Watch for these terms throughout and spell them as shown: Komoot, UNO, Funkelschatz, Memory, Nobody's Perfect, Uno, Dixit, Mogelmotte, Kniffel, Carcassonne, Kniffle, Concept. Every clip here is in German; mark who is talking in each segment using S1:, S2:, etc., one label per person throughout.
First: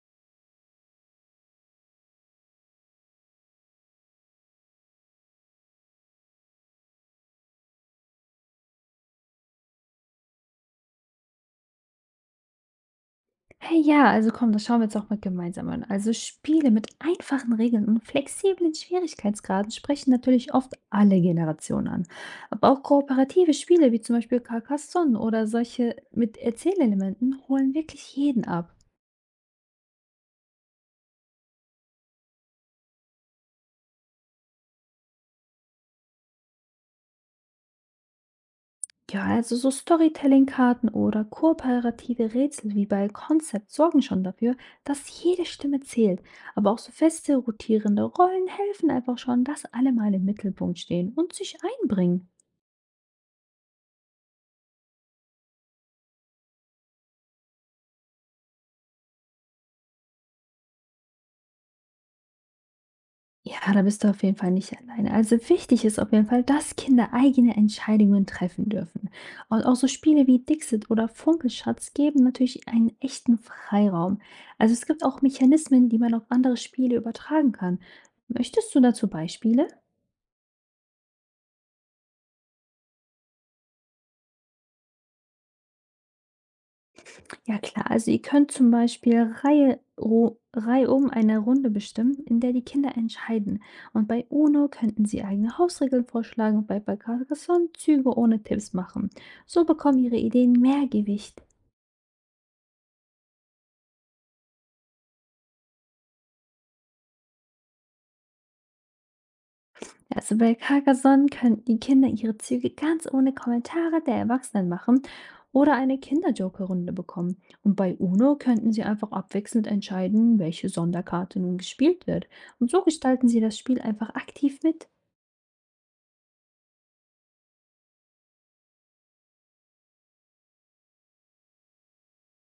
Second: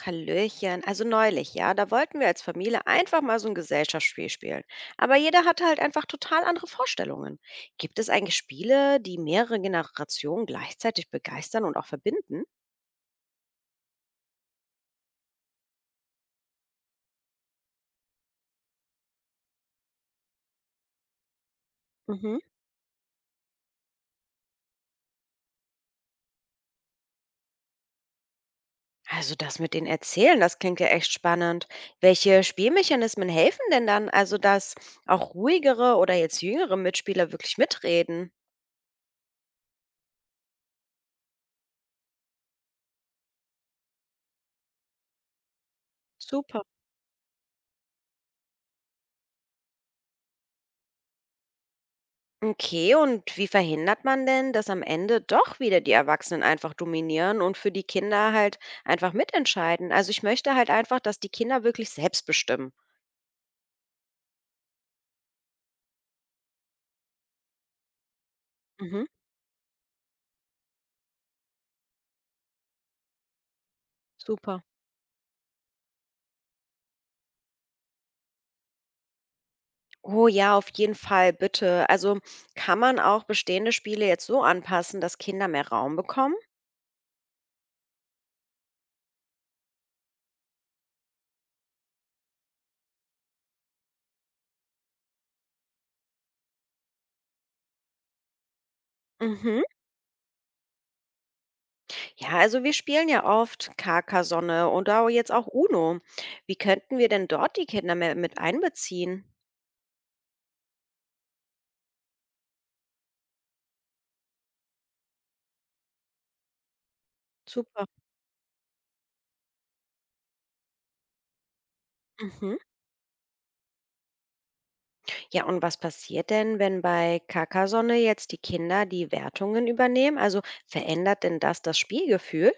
S1: Hallöchen, also neulich, ja, da wollten wir als Familie einfach mal so ein Gesellschaftsspiel spielen. Aber jeder hatte halt einfach total andere Vorstellungen. Gibt es eigentlich Spiele, die mehrere Generationen gleichzeitig begeistern und auch verbinden?
S2: Hey, ja, also komm, das schauen wir jetzt auch mal gemeinsam an. Also Spiele mit einfachen Regeln und flexiblen Schwierigkeitsgraden sprechen natürlich oft alle Generationen an.
S1: Mhm.
S2: Aber auch kooperative Spiele wie zum Beispiel Carcassonne oder solche mit Erzählelementen holen wirklich jeden ab.
S1: Also das mit den Erzählen, das klingt ja echt spannend. Welche Spielmechanismen helfen denn dann, also dass auch ruhigere oder jetzt jüngere Mitspieler wirklich mitreden?
S2: Ja, also so Storytelling-Karten oder kooperative Rätsel wie bei Concept sorgen schon dafür, dass jede Stimme zählt.
S1: Super.
S2: Aber auch so feste, rotierende Rollen helfen einfach schon, dass alle mal im Mittelpunkt stehen und sich einbringen.
S1: Okay, und wie verhindert man denn, dass am Ende doch wieder die Erwachsenen einfach dominieren und für die Kinder halt einfach mitentscheiden? Also ich möchte halt einfach, dass die Kinder wirklich selbst bestimmen.
S2: Ja, da bist du auf jeden Fall nicht alleine. Also wichtig ist auf jeden Fall, dass Kinder eigene Entscheidungen treffen
S1: Mhm.
S2: dürfen. Und auch so Spiele wie Dixit oder Funkelschatz geben natürlich einen echten Freiraum.
S1: Super.
S2: Also es gibt auch Mechanismen, die man auf andere Spiele übertragen kann. Möchtest du dazu Beispiele?
S1: Oh ja, auf jeden Fall, bitte. Also kann man auch bestehende Spiele jetzt so anpassen, dass Kinder mehr Raum bekommen?
S2: Ja klar, also ihr könnt zum Beispiel reihum eine Runde bestimmen, in der die Kinder entscheiden. Und bei UNO könnten sie eigene Hausregeln vorschlagen und bei Carcassonne Züge ohne Tipps machen.
S1: Mhm.
S2: So bekommen ihre Ideen mehr Gewicht.
S1: Ja, also wir spielen ja oft Carcassonne und auch jetzt auch Uno. Wie könnten wir denn dort die Kinder mehr mit einbeziehen?
S2: Also bei Carcassonne könnten die Kinder ihre Züge ganz ohne Kommentare der Erwachsenen machen oder eine Kinderjoker-Runde bekommen. Und
S1: Super.
S2: bei UNO könnten sie einfach abwechselnd entscheiden, welche Sonderkarte nun gespielt wird.
S1: Mhm.
S2: Und so gestalten sie das Spiel einfach aktiv mit.
S1: Ja, und was passiert denn, wenn bei Carcassonne jetzt die Kinder die Wertungen übernehmen? Also verändert denn das Spielgefühl?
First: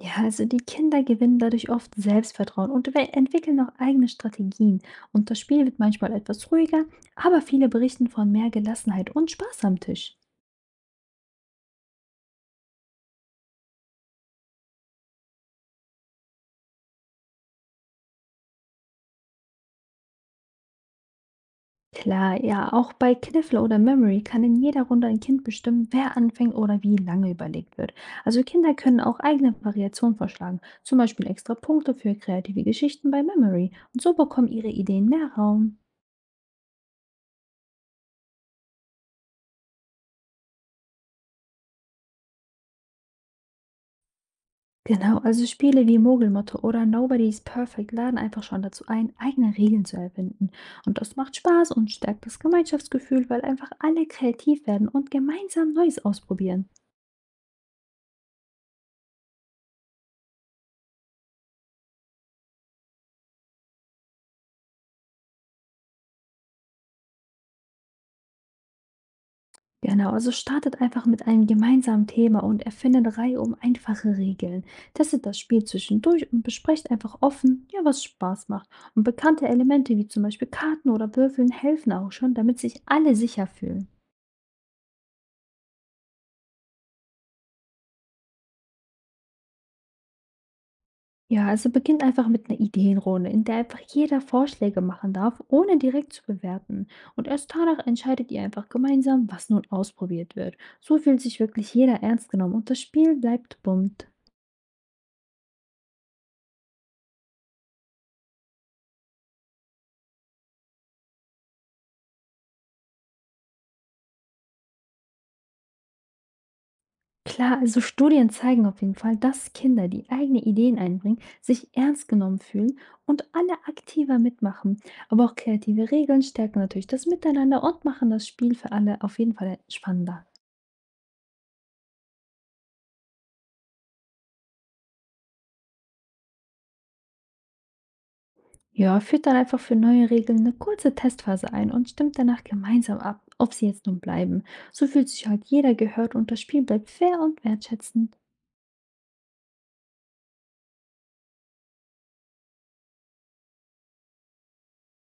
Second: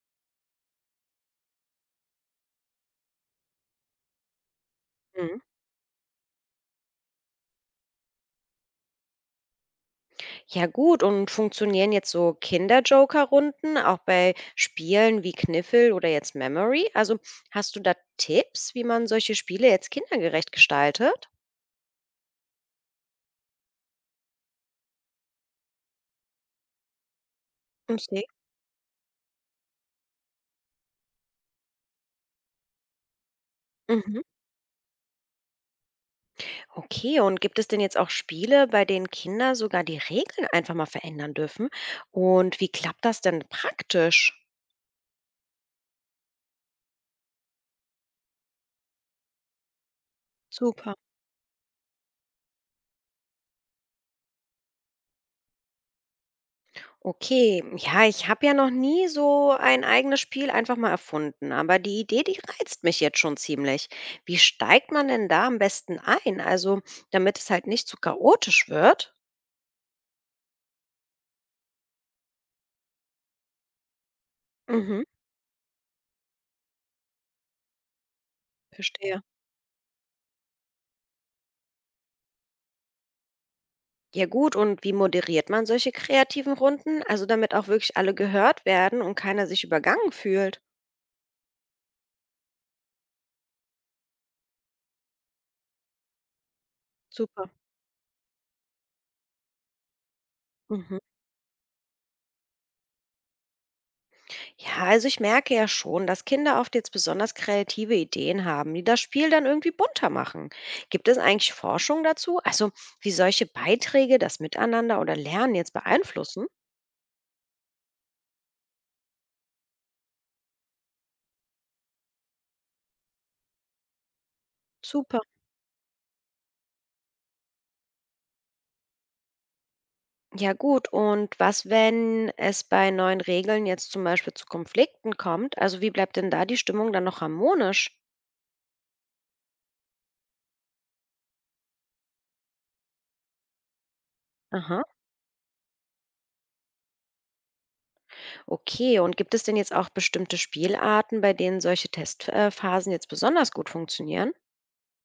S2: Ja, also die Kinder gewinnen dadurch oft Selbstvertrauen und entwickeln auch eigene Strategien. Und
S1: Mhm.
S2: das Spiel wird manchmal etwas ruhiger, aber viele berichten von mehr Gelassenheit und Spaß am Tisch.
S1: Ja gut, und funktionieren jetzt so Kinder-Joker-Runden auch bei Spielen wie Kniffel oder jetzt Memory? Also hast du da Tipps, wie man solche Spiele jetzt kindergerecht gestaltet?
S2: Klar, ja, auch bei Kniffle oder Memory kann in jeder Runde ein Kind bestimmen, wer anfängt oder wie lange überlegt wird.
S1: Okay.
S2: Also Kinder können auch eigene Variationen vorschlagen, zum Beispiel extra Punkte für kreative Geschichten bei Memory. Und so
S1: Mhm.
S2: bekommen ihre Ideen mehr Raum.
S1: Okay, und gibt es denn jetzt auch Spiele, bei denen Kinder sogar die Regeln einfach mal verändern dürfen? Und wie klappt das denn praktisch?
S2: Genau, also Spiele wie Mogelmotte oder Nobody's Perfect laden einfach schon dazu ein, eigene Regeln zu erfinden.
S1: Super.
S2: Und das macht Spaß und stärkt das Gemeinschaftsgefühl, weil einfach alle kreativ werden und gemeinsam Neues ausprobieren.
S1: Okay, ja, ich habe ja noch nie so ein eigenes Spiel einfach mal erfunden, aber die Idee, die reizt mich jetzt schon ziemlich. Wie steigt man denn da am besten ein? Also, damit es halt nicht zu chaotisch wird?
S2: Genau, also startet einfach mit einem gemeinsamen Thema und erfindet Reihe um einfache Regeln.
S1: Mhm,
S2: Testet das Spiel zwischendurch und besprecht einfach offen, ja, was Spaß macht. Und
S1: verstehe.
S2: bekannte Elemente wie zum Beispiel Karten oder Würfeln helfen auch schon, damit sich alle sicher fühlen.
S1: Ja gut, und wie moderiert man solche kreativen Runden? Also, damit auch wirklich alle gehört werden und keiner sich übergangen fühlt.
S2: Ja, also beginnt einfach mit einer Ideenrunde, in der einfach jeder Vorschläge machen darf, ohne direkt zu bewerten. Und
S1: Super.
S2: erst danach entscheidet ihr einfach gemeinsam, was nun ausprobiert wird.
S1: Mhm.
S2: So fühlt sich wirklich jeder ernst genommen und das Spiel bleibt bunt.
S1: Ja, also ich merke ja schon, dass Kinder oft jetzt besonders kreative Ideen haben, die das Spiel dann irgendwie bunter machen. Gibt es eigentlich Forschung dazu? Also wie solche Beiträge das Miteinander oder Lernen jetzt beeinflussen?
S2: Klar, also Studien zeigen auf jeden Fall, dass Kinder, die eigene Ideen einbringen, sich ernst genommen fühlen und alle aktiver mitmachen.
S1: Super.
S2: Aber auch kreative Regeln stärken natürlich das Miteinander und machen das Spiel für alle auf jeden Fall spannender.
S1: Ja gut, und was, wenn es bei neuen Regeln jetzt zum Beispiel zu Konflikten kommt? Also wie bleibt denn da die Stimmung dann noch harmonisch?
S2: Ja, führt dann einfach für neue Regeln eine kurze Testphase ein und stimmt danach gemeinsam ab, ob sie jetzt nun bleiben.
S1: Aha,
S2: So fühlt sich halt jeder gehört und das Spiel bleibt fair und wertschätzend.
S1: okay. Und gibt es denn jetzt auch bestimmte Spielarten, bei denen solche Testphasen jetzt besonders gut funktionieren?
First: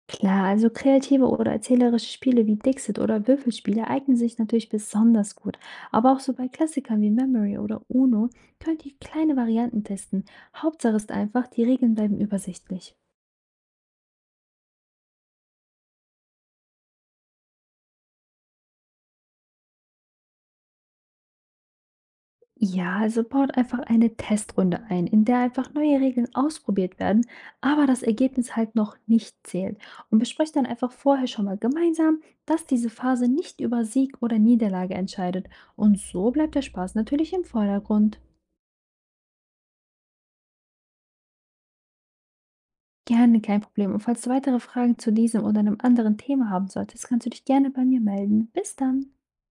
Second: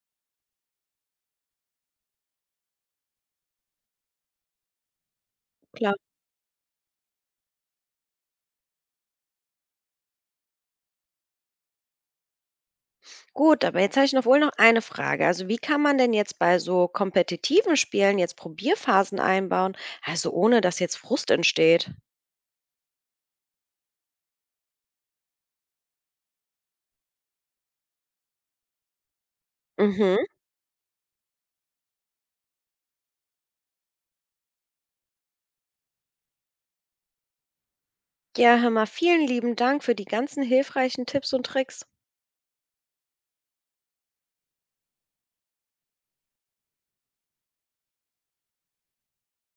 S2: Klar, also kreative oder erzählerische Spiele wie Dixit oder Würfelspiele eignen sich natürlich besonders gut.
S1: Klar.
S2: Aber auch so bei Klassikern wie Memory oder Uno könnt ihr kleine Varianten testen. Hauptsache ist einfach, die Regeln bleiben übersichtlich.
S1: Gut, aber jetzt habe ich noch wohl noch eine Frage. Also wie kann man denn jetzt bei so kompetitiven Spielen jetzt Probierphasen einbauen, also ohne dass jetzt Frust entsteht?
S2: Ja, also baut einfach eine Testrunde ein, in der einfach neue Regeln ausprobiert werden, aber das Ergebnis halt noch nicht zählt. Und
S1: Mhm.
S2: besprecht dann einfach vorher schon mal gemeinsam, dass diese Phase nicht über Sieg oder Niederlage entscheidet. Und so bleibt der Spaß natürlich im Vordergrund.
S1: Ja, hör mal, vielen lieben Dank für die ganzen hilfreichen Tipps und Tricks.
S2: Gerne, kein Problem. Und falls du weitere Fragen zu diesem oder einem anderen Thema haben solltest, kannst du dich gerne bei mir melden. Bis dann.